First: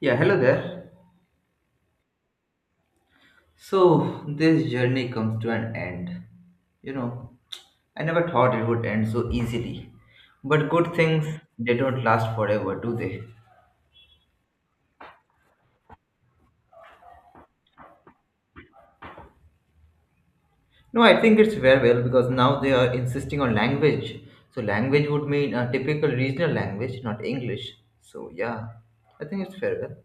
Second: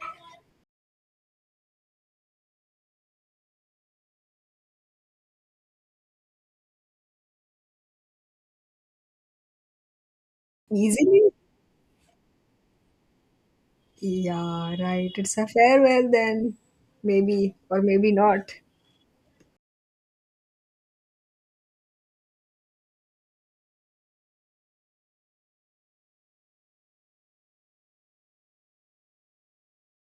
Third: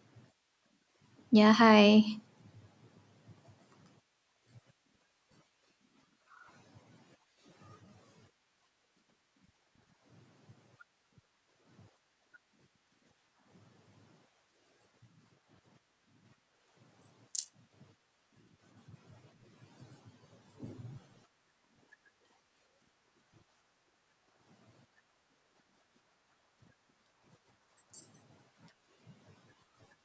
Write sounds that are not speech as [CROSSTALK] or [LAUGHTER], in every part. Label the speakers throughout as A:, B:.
A: Yeah, hello there.
B: Yeah, hi.
A: So, this journey comes to an end. You know, I never thought it would end so easily. But good
C: Easily?
A: things, they don't last forever, do they?
C: Yeah, right. It's a farewell then. Maybe, or maybe not.
A: No, I think it's very well because now they are insisting on language. So, language would mean a typical regional language, not English. So, yeah, I think it's very well.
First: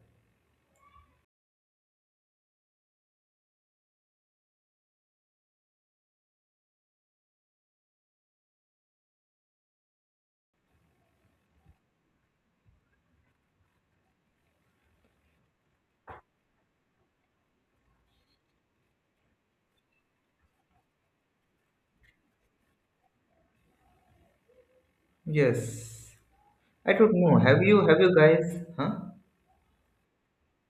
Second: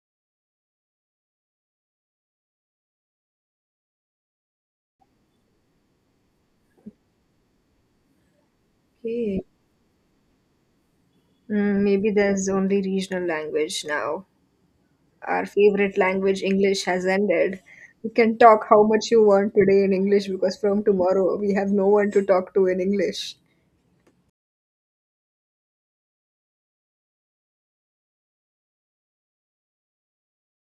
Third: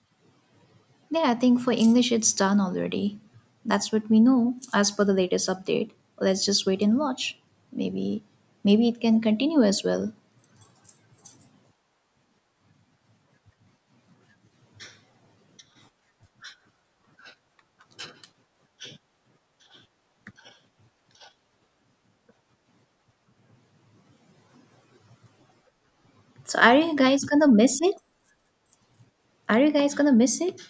B: Yeah, I think for English it's done already. That's what we know as per the latest update. Let's just wait and watch. Maybe maybe it can
C: Okay.
B: continue as well.
C: Mm, maybe there's only regional language now. Our favorite language, English, has ended. You can talk how much you want today in English because from tomorrow we have no one to talk to in English.
A: Yes.
B: So are
A: I
B: you
A: don't
B: guys
A: know.
B: gonna miss it?
A: Have you guys? Huh?
B: Are you guys gonna miss it?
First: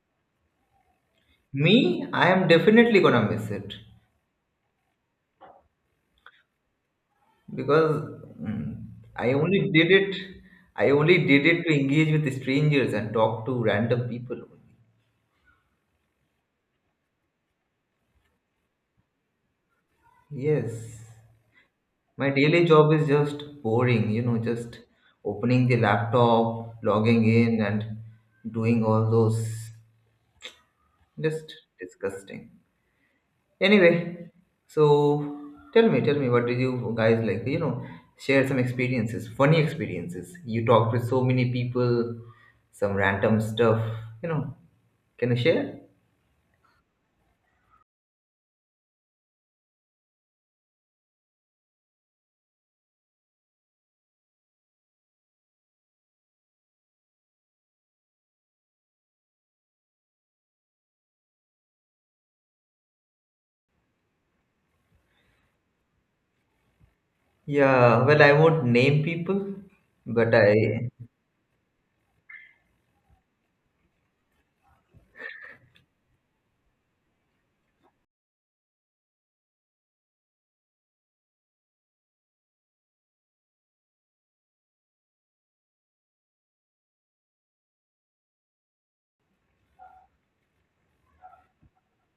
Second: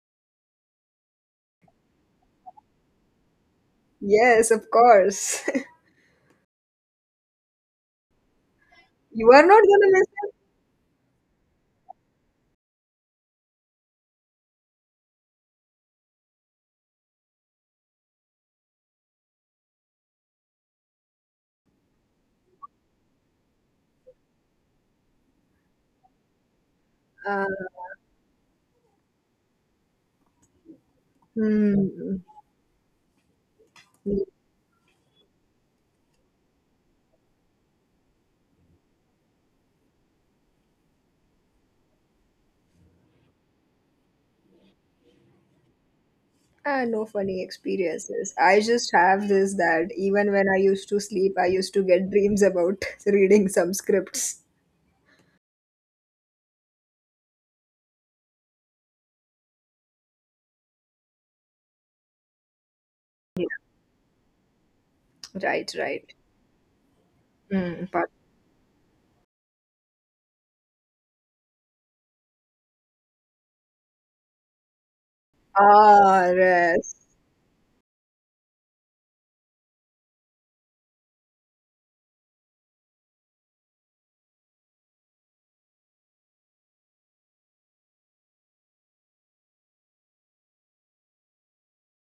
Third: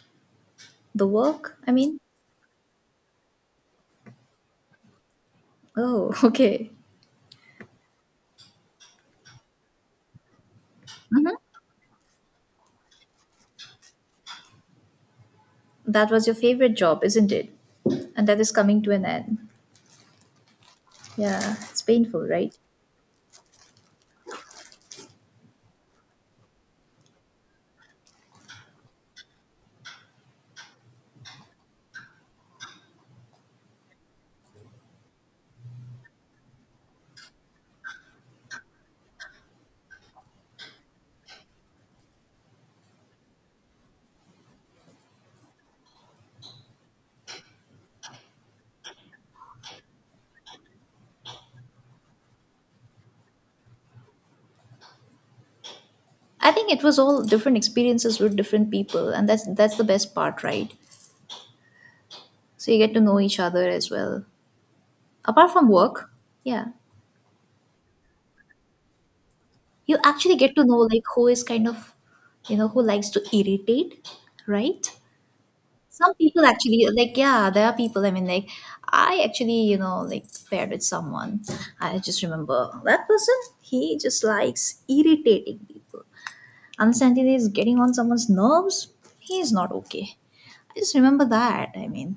B: The work? I mean,
A: Me? I am definitely gonna miss it.
C: Yes, of course. [LAUGHS]
B: oh, [LAUGHS] okay.
A: Because mm,
C: You
A: I
C: are not
A: only did
C: gonna miss
A: it.
C: it.
A: I only
B: Hmm.
A: did it to engage with strangers and talk to random people. Only.
B: That was your favorite job, isn't it? And that is coming to an end.
A: Yes,
B: Yeah, it's painful,
A: my
B: right?
A: daily job is just boring. You know, just opening the laptop, logging
C: Uh,
A: in, and doing all those. Just
C: hmm.
A: disgusting. Anyway, so tell me, what did you guys like? You know, share some experiences, funny experiences. You talked with so many people, some random stuff. You know, can you share?
C: No funny experiences. I just have this that even when I used to sleep, I used to get dreams about [LAUGHS] reading some scripts.
B: I think it was all different experiences with different people, and that's the best part, right? So you get to know each other as well, apart from
C: Right, right.
B: work. Yeah,
C: Mm,
A: Yeah,
C: but
A: well, I won't name people,
B: you
A: but
B: actually get to know
A: I,
B: like who is kind of, you know, who likes to irritate, right? Some
C: ah,
B: people actually
C: rest.
B: like, yeah, there are people, I mean, like, I actually, you know, like paired with someone. I just remember that person. He just likes irritating people. Understand he is getting on someone's nerves. He is not okay. I just remember that, I mean,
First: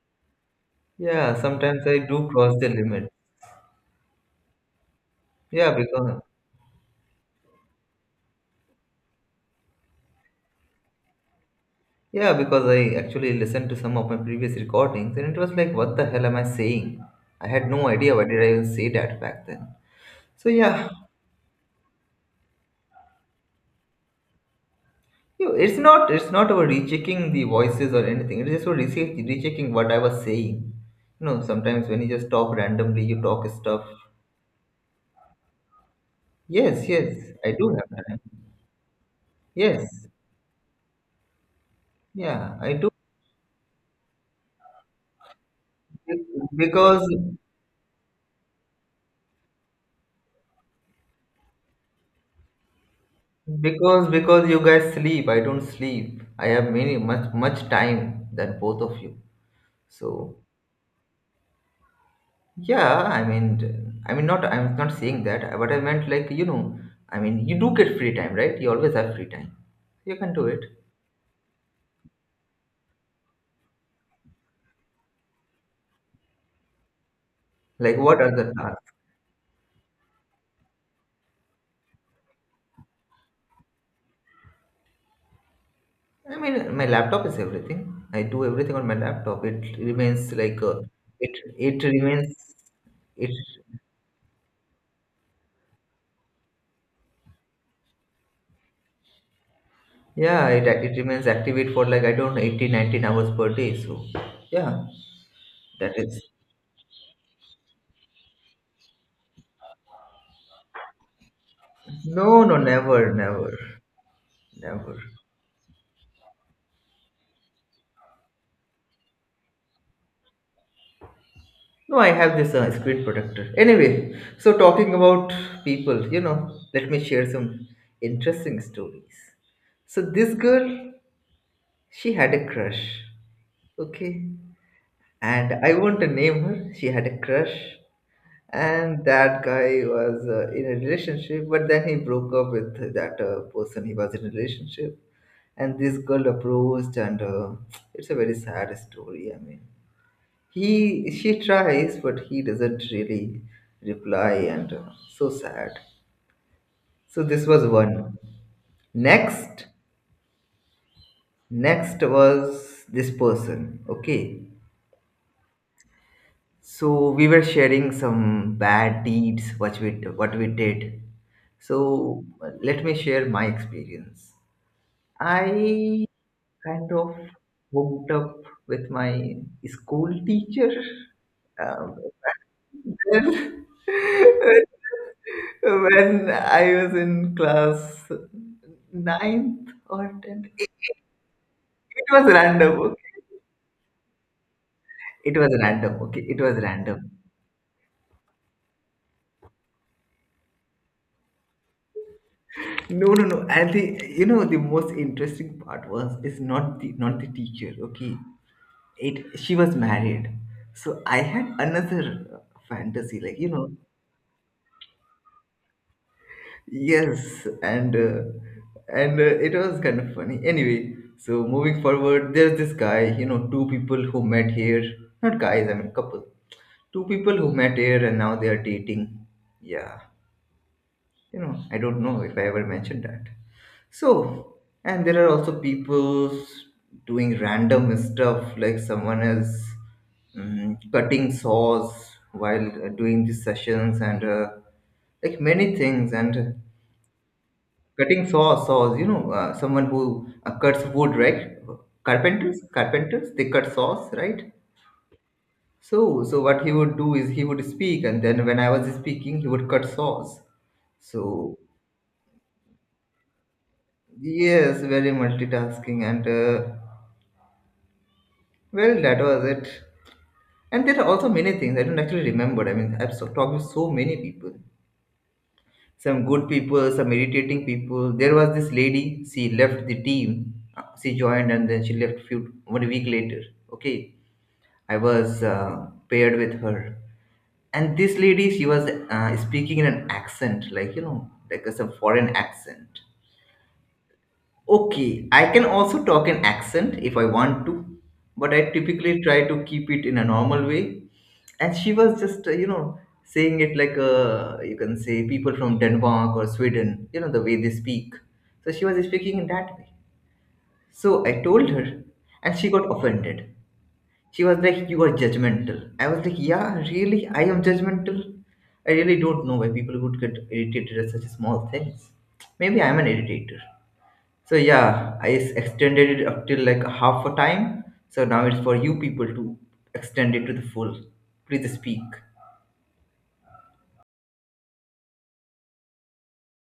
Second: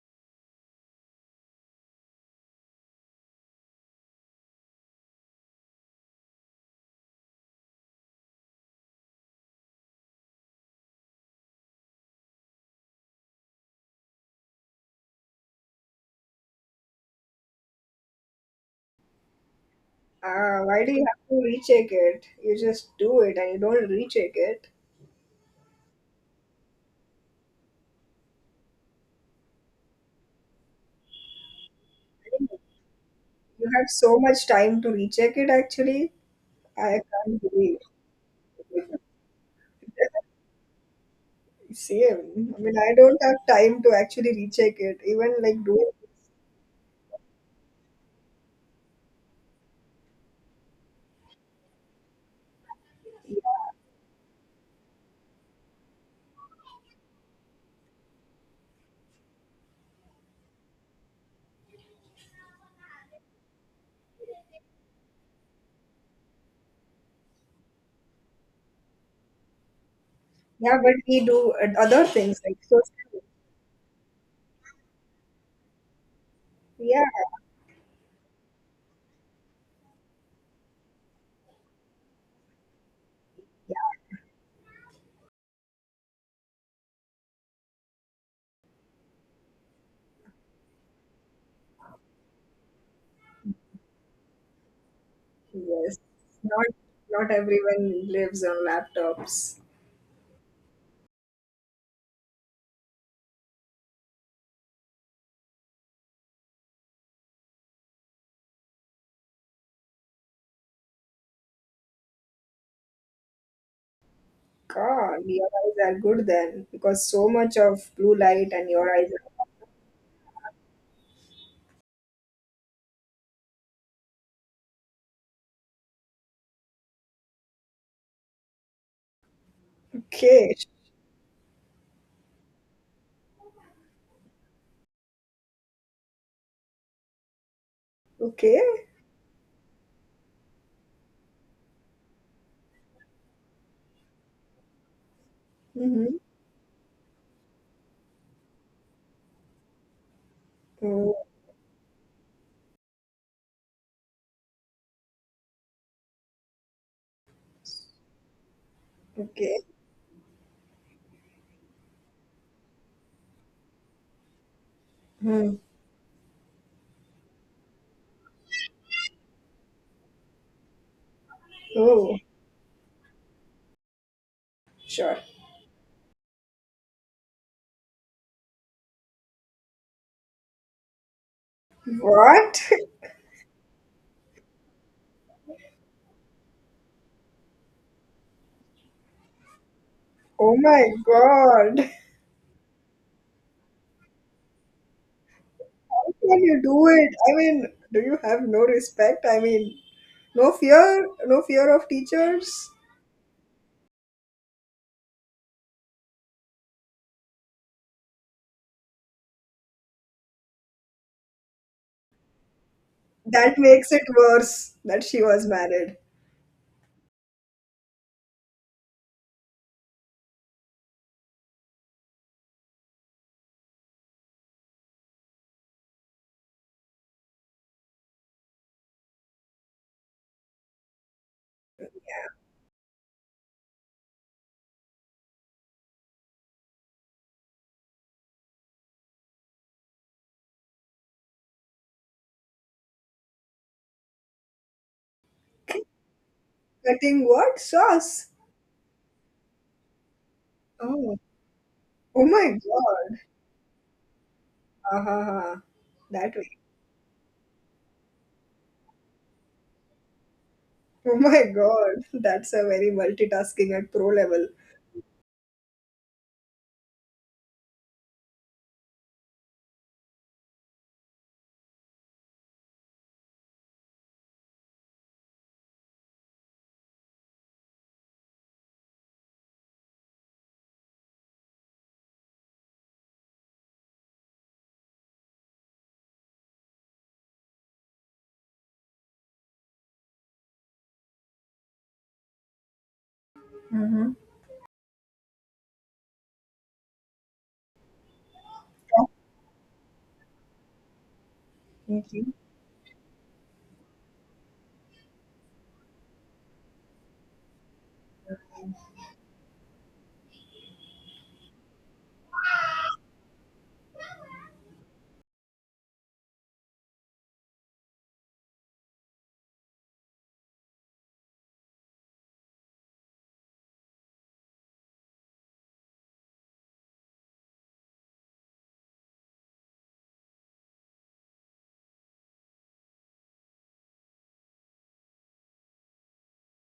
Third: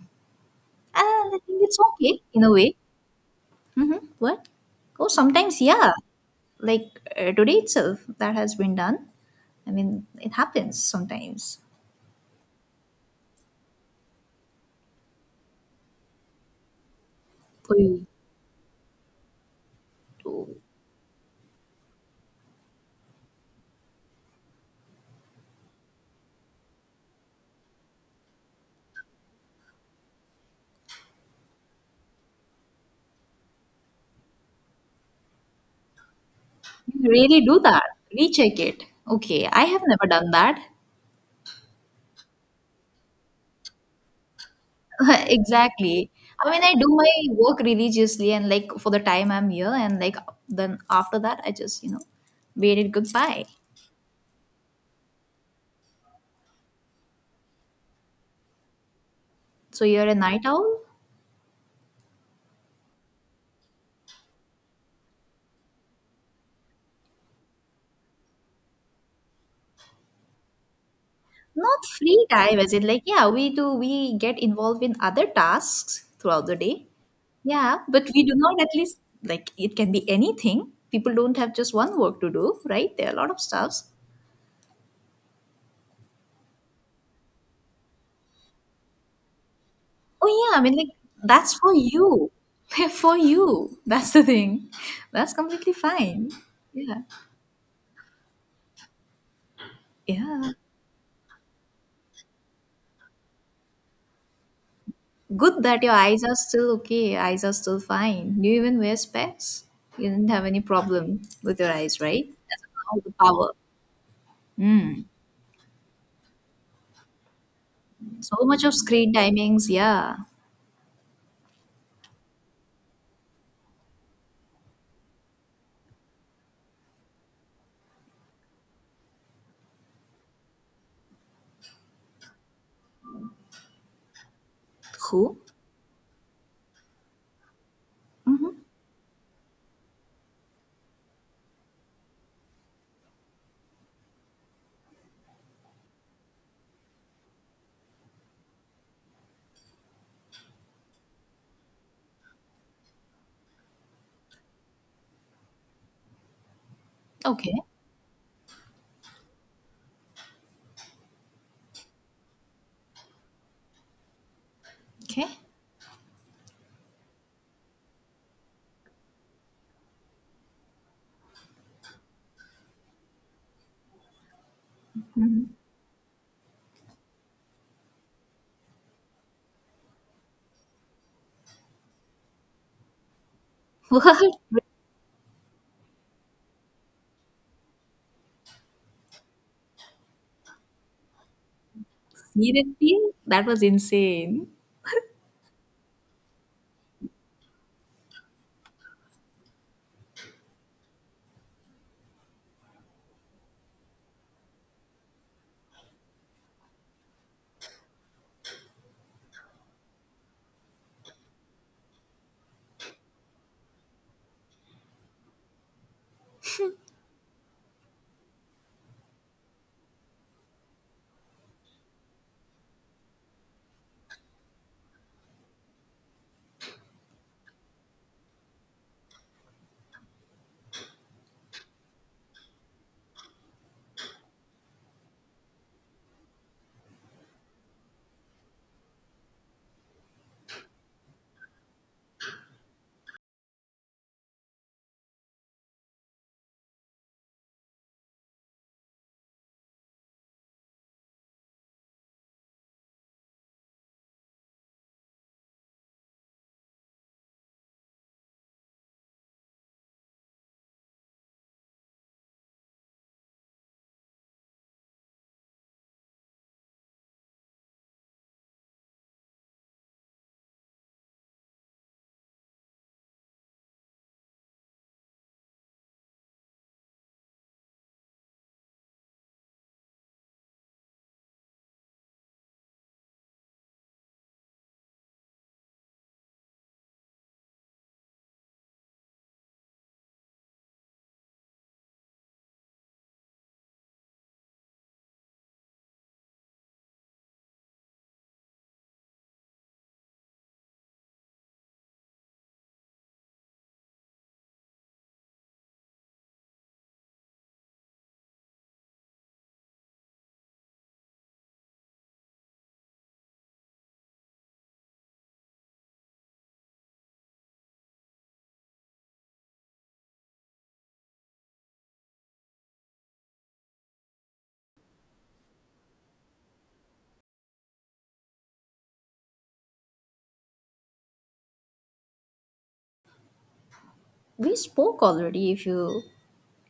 B: and
A: yeah,
B: I think it's
A: sometimes I
B: okay
A: do
B: in a
A: cross the
B: way.
A: limit.
B: Mm-hmm. What? Oh, sometimes,
A: Yeah,
B: yeah,
A: because
B: like today itself that has been done. I mean, it happens sometimes.
A: yeah, because I actually listened to some of my previous recordings and it was like, what the hell am I saying? I had
B: For
A: no
B: you
A: idea why did I even say that back then. So
B: to
C: Ah, Why
A: yeah,
C: do you have to recheck it? You just do it and you don't recheck it.
A: It's not about rechecking the voices or anything. It's just about rechecking what I was saying. You know, sometimes when you just talk randomly, you talk
C: You
A: stuff.
C: have so much time to recheck it. Actually,
A: Yes,
C: I
A: yes,
B: really
C: can't
A: I
B: do
A: do
C: believe.
B: that,
A: have time.
B: recheck it?
C: [LAUGHS]
B: Okay, I have never
A: Yes,
B: done that.
C: Same.
A: yeah,
C: I
A: I
C: mean,
A: do.
C: I don't have time to actually recheck it.
B: [LAUGHS]
C: Even like do.
B: Exactly. I mean, I do
A: Because
B: my work religiously and like for the time I'm here and like then after that I just, you know, waved it goodbye.
A: because you guys sleep, I don't sleep. I have many much much time than both of you.
B: So you're a
A: So
B: night owl.
A: yeah, I mean, not I'm not saying that, but I meant like you know, I mean you do get free time, right? You always have free time. You can do it.
C: Yeah, but we do
B: Not
C: other
B: free
C: things
B: time,
C: like
B: as in, like,
C: social.
B: yeah, we do, we get involved in other tasks throughout the day.
C: Yeah.
B: Yeah,
A: Like,
B: but
A: what
B: we
A: are
B: do
A: the
B: not at
A: tasks?
B: least, like, it can be anything. People don't have just one work to do, right? There are a lot of stuffs.
A: I mean, my laptop is everything. I do everything on my laptop. It remains
B: Oh, yeah, I
A: like
B: mean, like,
A: it.
B: that's for
A: It
B: you.
A: remains
B: [LAUGHS] For
A: it.
B: you. That's the thing. That's completely
C: Yes,
B: fine.
C: not
B: Yeah.
C: not everyone lives on laptops.
A: Yeah,
B: Yeah.
A: it remains activate for like I don't know 18, 19 hours per day. So yeah,
B: Good that your
A: that is
B: eyes are still okay. Eyes are still fine. Do you even wear specs? You didn't have any problem with your eyes, right?
A: no, no,
B: That's
A: never,
B: all the
A: never,
B: power.
A: never.
B: Mm.
C: God, your eyes are good then, because so much of blue
B: So
C: light
B: much
C: and
B: of
C: your eyes
B: screen
C: are
B: timings, yeah.
A: No, I have this screen protector. Anyway, so talking about people, you know, let me share some interesting stories. So this
C: okay.
A: girl, she had a crush. Okay.
B: Who?
A: And I won't name her. She had a crush,
C: Okay.
A: and that guy was in a relationship. But then he broke up with that person he was in a relationship, and this
C: Mm-hmm.
A: girl approached, and it's a very sad story. I mean, he
C: Oh,
A: she tries, but he doesn't really reply, and so sad. So this
B: Okay.
A: was one.
C: okay.
A: Next, next was this person. Okay.
B: Okay.
C: Hmm.
A: So we were sharing some bad deeds what we did.
C: Oh,
A: So let me share my experience.
C: sure.
A: I kind of hooked up with my school teacher. Um,
C: What? [LAUGHS]
A: when,
B: [LAUGHS] What?
A: [LAUGHS] when I was in class ninth or tenth,
C: Oh my God.
A: it was random. Okay?
B: Seriously? That was insane.
A: It was random.
C: How
A: Okay, it
C: can
A: was
C: you do
A: random.
C: it? I mean, do you have no respect? I mean, no fear, no fear of teachers.
A: No, no, no. And the you know the most interesting part was is not the not the teacher. Okay, it she was married, so I had another fantasy like you
C: That
A: know
C: makes it worse that she was married.
A: yes, and it was kind of funny. Anyway, so moving forward, there's this guy. You know, two people who met here. Not guys, I mean couple. Two people who met here and now they are dating. Yeah. You know, I don't know if I ever mentioned that. So and there are also people doing random stuff like someone is cutting saws while doing these sessions and like many things and
C: Cutting what
A: cutting
C: sauce?
A: saws you know someone who cuts wood,
C: Oh.
A: right?
C: Oh my god.
A: Carpenters, they cut saws, right?
C: Ha ha ha.
A: so
C: That
A: so
C: way.
A: what he would do is he would speak and then when I was speaking he would cut saws.
C: Oh my
A: So
C: god. That's a very multitasking at pro level.
A: yes, very multitasking and well, that was it. And there are also many things I don't actually remember. I mean, I've talked with so many people, some good people, some irritating people. There was this lady. She left the team. She joined and then she left few one week later. Okay, I was paired with her, and this lady she was speaking in an accent, like you know, some foreign accent.
C: Mm-hmm.
A: Okay, I can also talk an accent if I want to, but I typically try to keep it in a normal way. And she was just, you know, saying it like you can say people from Denmark or Sweden, you know, the way they speak. So she was speaking in that way. So I told her, and she got offended. She was like, "You are judgmental." I was like, "Yeah, really? I am judgmental." I really don't know why people would get irritated at such small things. Maybe I'm an irritator. So yeah, I extended it up till like half a time. So now it's for you people to extend it to the full. Please speak.
B: We spoke already if you,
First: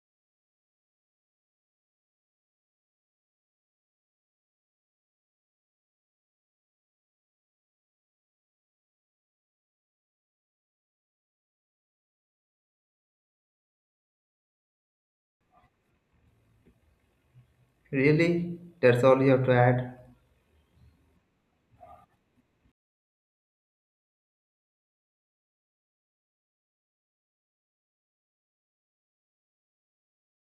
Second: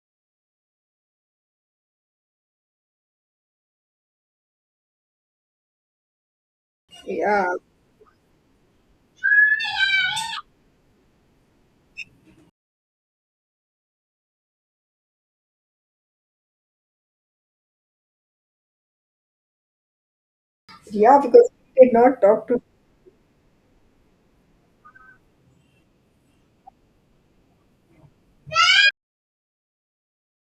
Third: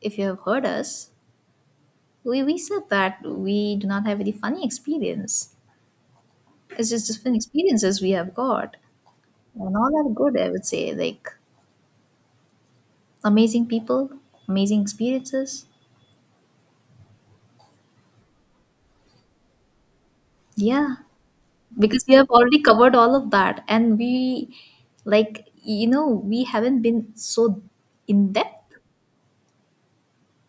B: if you have heard us. We said that we do not have any funny experience. It's just different
C: Yeah.
B: experiences we have got. And all are good, I would say. Like amazing people, amazing experiences.
A: Really? That's all you have to add?
B: Yeah.
C: Yeah, because we did
B: Because we
C: not
B: have
C: talk
B: already
C: to.
B: covered all of that and we, like, you know, we haven't been so in depth,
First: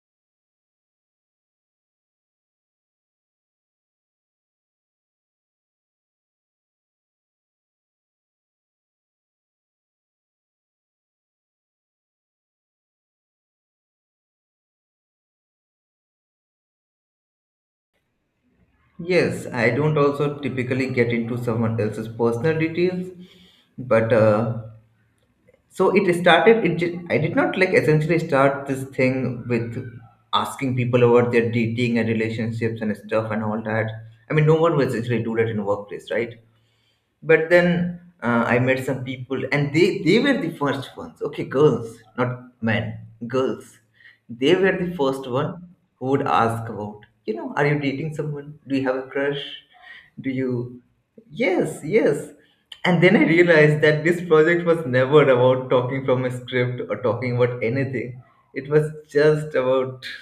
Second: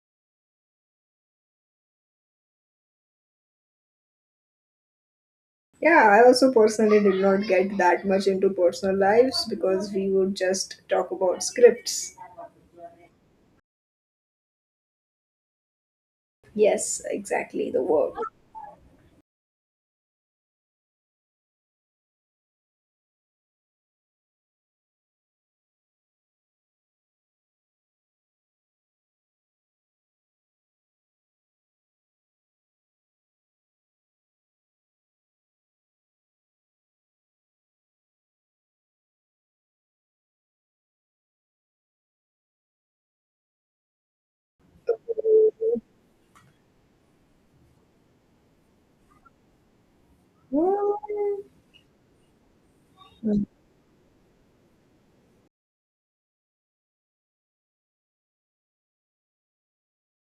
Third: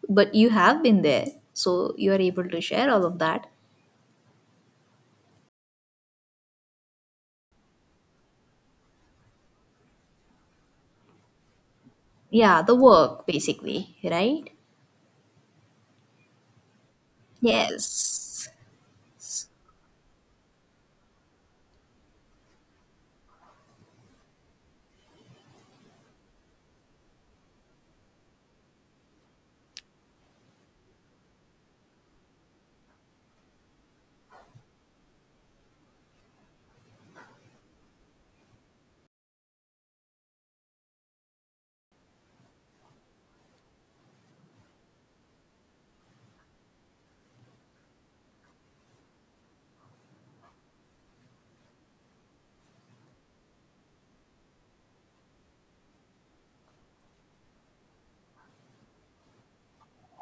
B: but you have been there, so you are able to share all of that.
C: Yeah, I also personally did not get that much into personal lives because we would just talk about scripts.
B: Yeah, the work basically, right?
C: Yes, exactly. The work.
B: Yes.
A: Yes, I don't also typically get into someone else's personal details, but so it started. I did not like essentially start this thing with asking people about their dating and relationships and stuff and all that. I mean, no one would essentially do that in a workplace, right? But then I met some people and they were the first ones. Okay, girls not men. Girls, they were the first one who would ask about, you know, are you dating someone, do you have a crush, do you
C: What?
A: yes. And then I realized that this project was never about talking from a script or talking about anything. It was just about, [LAUGHS]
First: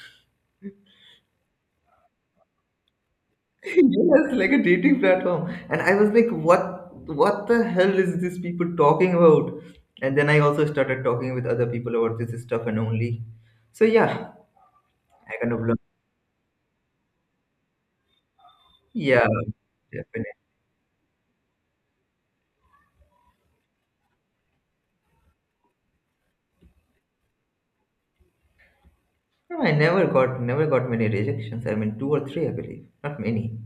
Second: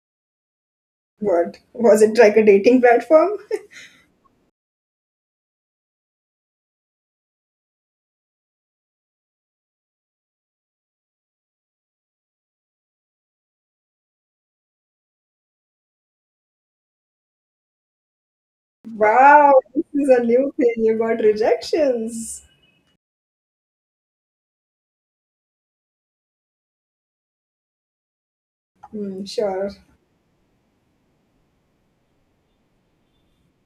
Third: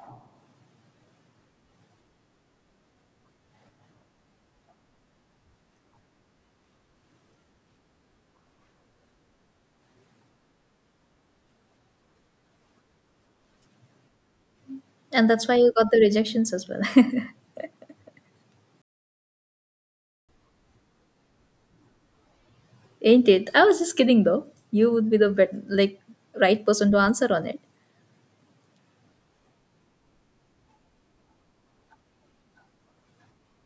C: What? Was it like a dating platform?
A: yes, like a dating platform. And I was like, what the hell is these people talking about? And then I also started talking with other people about this stuff and only. So yeah,
B: And
A: I
B: that's
A: kind
B: why
A: of
B: you
A: learned.
B: got the rejections as well. [LAUGHS]
A: Yeah,
C: Wow, this is a
A: definitely.
C: new thing. You got rejections.
B: Ain't it? I was just kidding though. You would be the like right person to answer on it.
C: Hmm,
A: No,
C: sure.
A: I never got never got many rejections. I mean two or three, I believe. Not many.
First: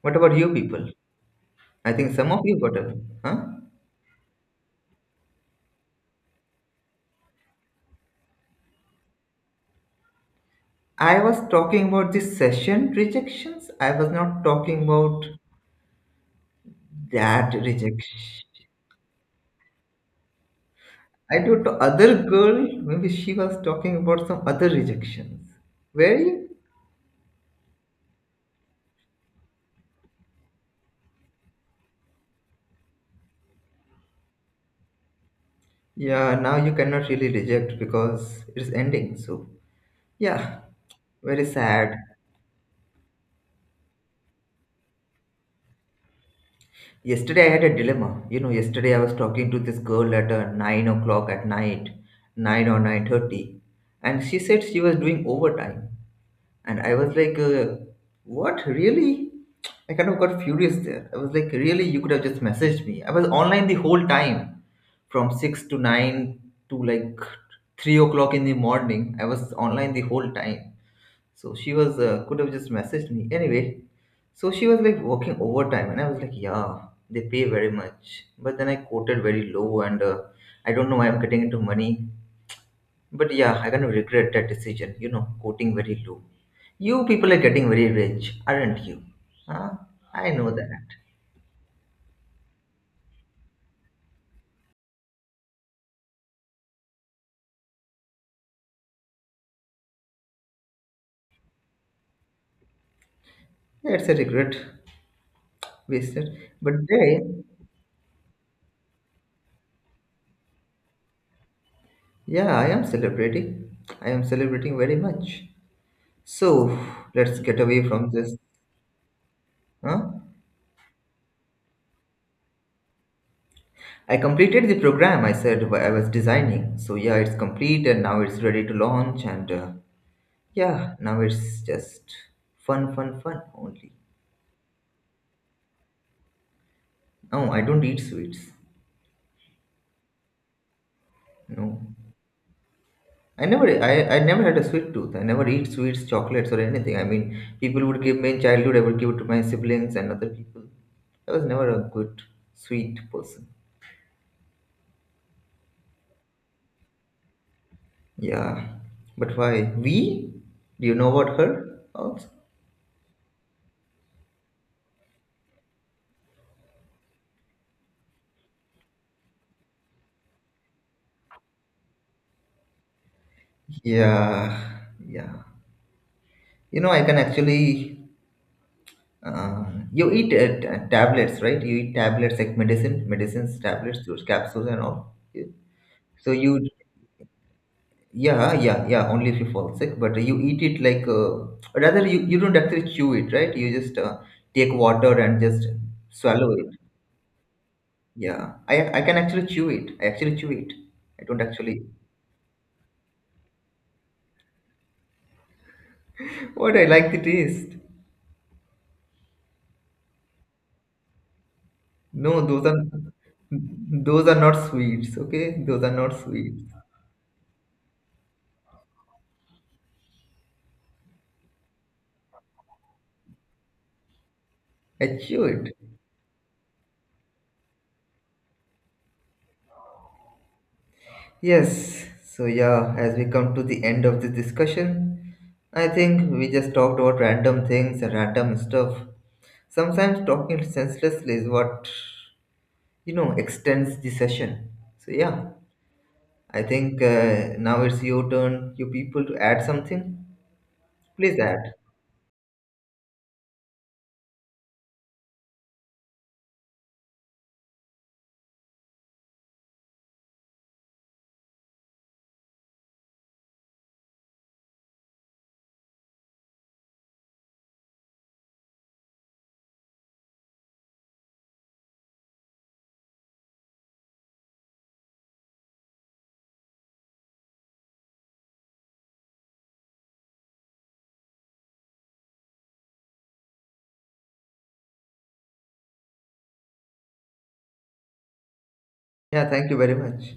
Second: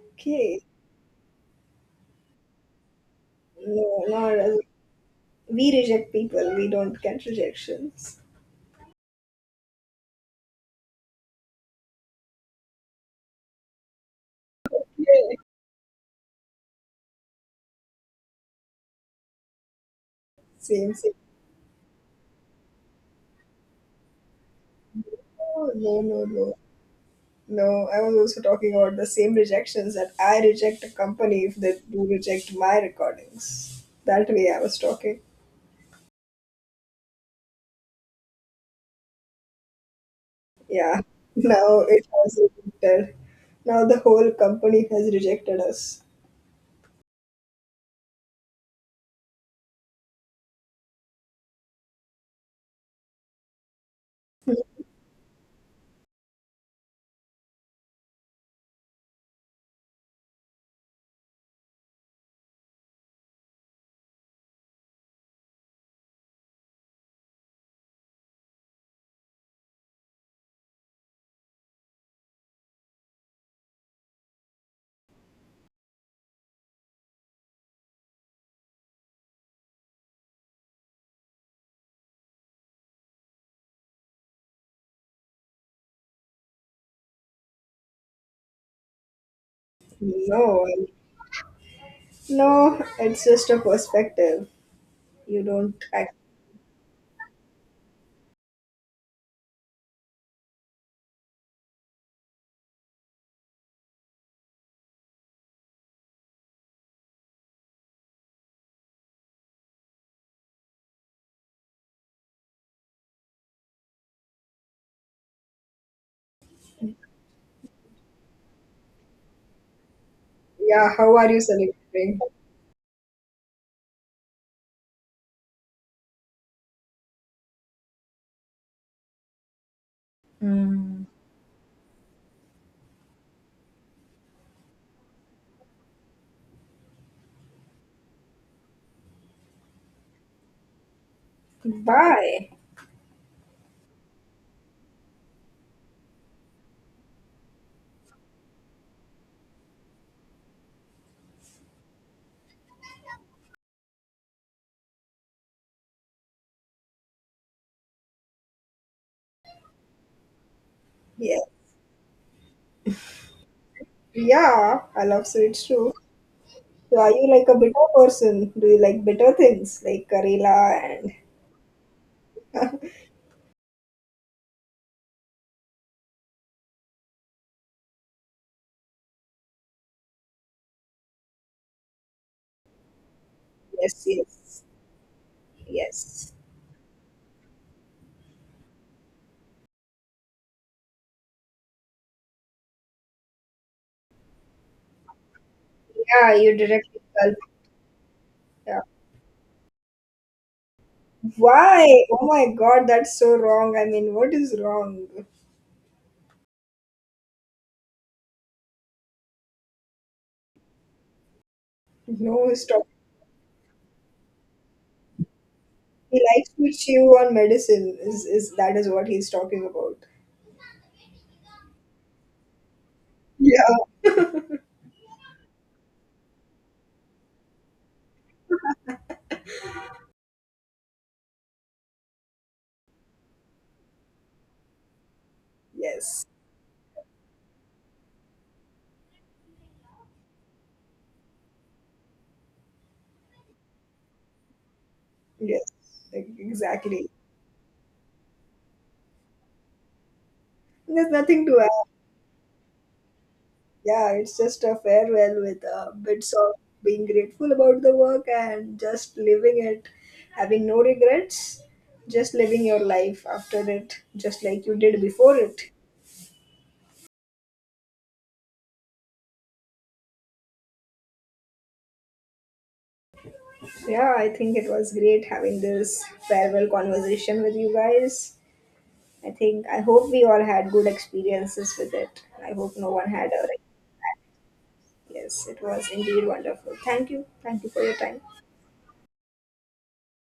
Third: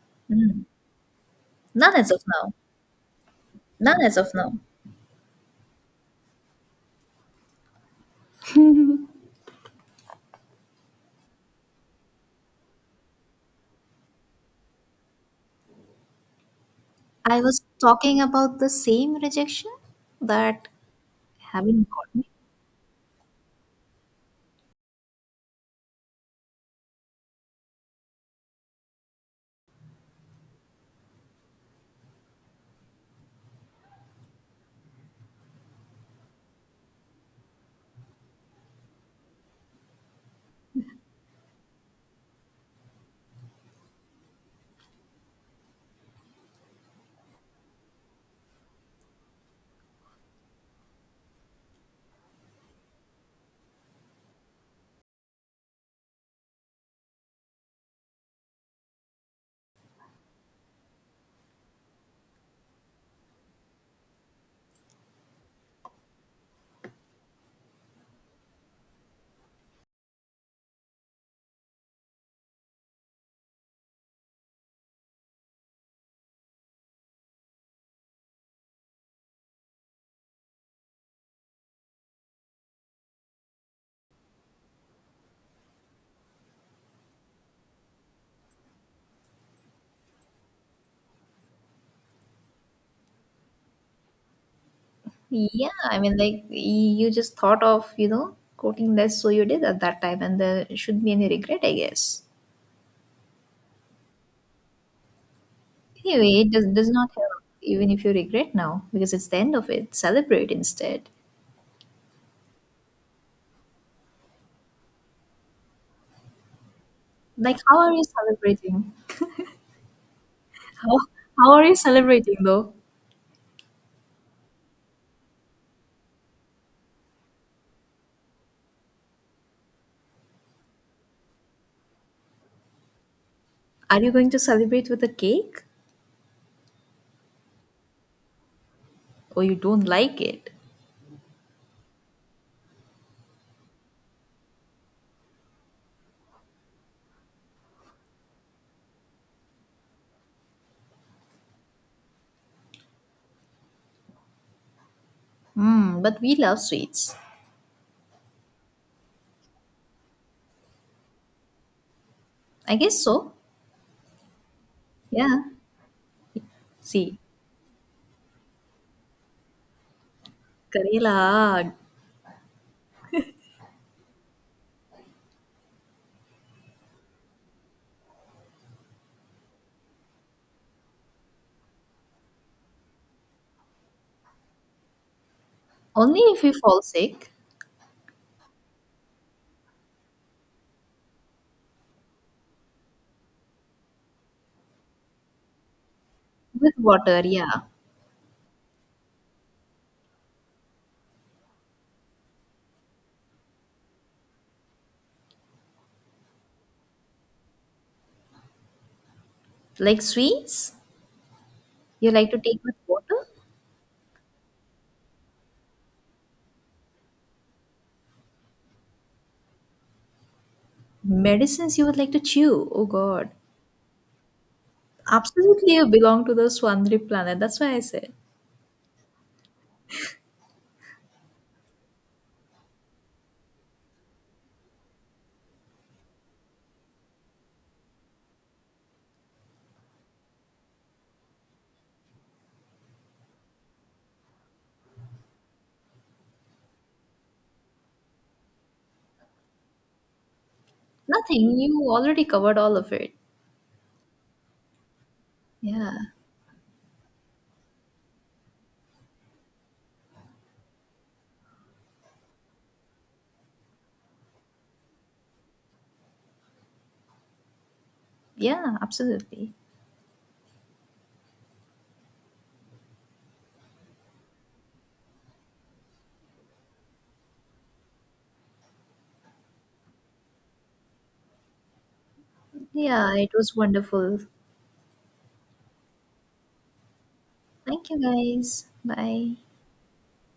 A: What about you
C: Okay.
A: people? I
B: None as
A: think
B: of
A: some of
B: now.
A: you got a huh?
B: None
C: No,
B: as of
C: not
B: now.
C: us. We reject people. We don't get rejections.
A: I was talking about the session rejections. I was not talking about
C: Yeah.
B: I
A: that
B: was
A: rejection.
B: talking about the same rejection, that
C: Same, same.
A: I don't know,
B: haven't
A: other
B: gotten.
A: girl, maybe she was talking about some other rejections.
C: Oh, no, no,
A: Where
C: no. No, I was also talking about the same rejections that I reject a company if they do reject my recordings. That way I was talking.
A: yeah, now you cannot really reject because it's ending. So, yeah,
C: Yeah. [LAUGHS]
A: very
C: Now
A: sad.
C: it has rejected. Now the whole company has rejected us.
A: Yesterday I had a dilemma. You know, yesterday I was talking to this girl at 9 o'clock at night, 9 or 9:30. And she said she was doing overtime. And I was like, "What really?" I kind of got furious there. I was like, "Really? You could have just messaged me." I was online the whole time, from 6 to 9 to like 3 o'clock in the morning. I was online the whole time. So she was could have just messaged me anyway. So she was like working overtime, and I was like, "Yeah, they pay very much." But then I quoted very low, and I don't know why I'm getting into money. But yeah, I kind of regret that decision. You know, quoting very low. You people are getting very rich, aren't you? Huh? I
C: No,
A: know that.
C: i no, it's just a perspective. You
B: Yeah,
C: don't
B: I
C: act.
B: mean, like, you just thought of, you know, quoting less, so you did at that time, and there shouldn't be any regret, I guess.
A: It's a regret, wasted.
B: Anyway, it
A: But
B: does not
A: they,
B: help, even if you regret now, because it's the end of it. Celebrate instead.
A: yeah, I am celebrating. I am celebrating very much. So let's
B: Like,
A: get
B: how
A: away
B: are you
A: from this.
B: celebrating?
A: Huh?
C: Yeah,
B: How,
C: how are you
B: how are you
C: celebrating?
B: celebrating, though?
A: I completed the program. I was designing. So yeah, it's complete, and now it's ready to launch. And yeah, now it's just fun, fun, fun only.
B: Are you going to celebrate with a cake?
A: No, I don't eat sweets.
B: Or you don't like it?
A: No.
C: Bye.
A: I never had a sweet tooth. I never eat sweets, chocolates, or anything. I mean, people would give me in childhood. I would give it to my siblings and other people. I was never a good sweet person.
B: Hmm, but we love sweets.
A: Yeah, but why we? Do you know about
C: Yeah.
A: her also?
B: I guess so.
C: Yeah, I love
B: Yeah.
C: sweets too. So are
B: See,
C: you like a bitter person? Do you like bitter things like Karela and
B: Karela.
A: Yeah, yeah. You know, I can actually. Uh, you eat tablets, right? You eat tablets like medicine, medicines,
C: yes,
A: tablets, those
C: yes,
A: capsules, and all. Yeah.
B: Only
A: So
C: yes.
B: if you
A: you
B: fall sick.
A: yeah, only if you fall sick, but you eat it like rather you don't actually chew it, right? You just take water and just
C: Yeah,
A: swallow
C: you
A: it.
B: With
C: directly
B: water,
C: help.
B: yeah.
A: Yeah,
C: Yeah.
A: I can actually chew it. I actually chew it. I don't actually.
C: Why? Oh my God, that's so wrong. I mean, what is wrong?
A: [LAUGHS] What I like the taste.
B: Like sweets, you like to
A: No,
C: No,
B: take
C: he's
B: with
C: talking.
B: water?
A: those are not sweets. Okay, those are not
C: He likes
A: sweets.
C: to chew on medicine. Is that is what he's talking about?
B: Medicines you would like to chew. Oh, God.
C: Yeah.
A: I chew
B: Absolutely,
A: it.
B: you belong to the Swandri planet. That's why I said
A: Yes, so yeah, as we come to the end of this discussion, I
C: Yes.
A: think we just talked about random things and random stuff. Sometimes talking senselessly is what, you know, extends the session. So yeah,
C: Yes. Like,
A: I think
C: exactly.
A: now it's your turn, you people to add something.
C: There's
A: Please
C: nothing
B: nothing.
C: to.
A: add.
B: You already covered all of it.
C: Yeah, it's just a farewell with
B: Yeah,
C: bits of being grateful about the work and just living it, having no regrets, just living your life after it, just like you did before it.
B: yeah, absolutely.
C: Yeah, I think it was great having this farewell conversation with you guys. I think I hope we all had good experiences with it. I hope no one
B: Yeah, it
C: had a.
B: was wonderful.
C: Yes, it was indeed wonderful. Thank you. Thank you for
B: Thank
C: your
B: you,
C: time.
B: guys. Bye.
A: Yeah, thank you very much.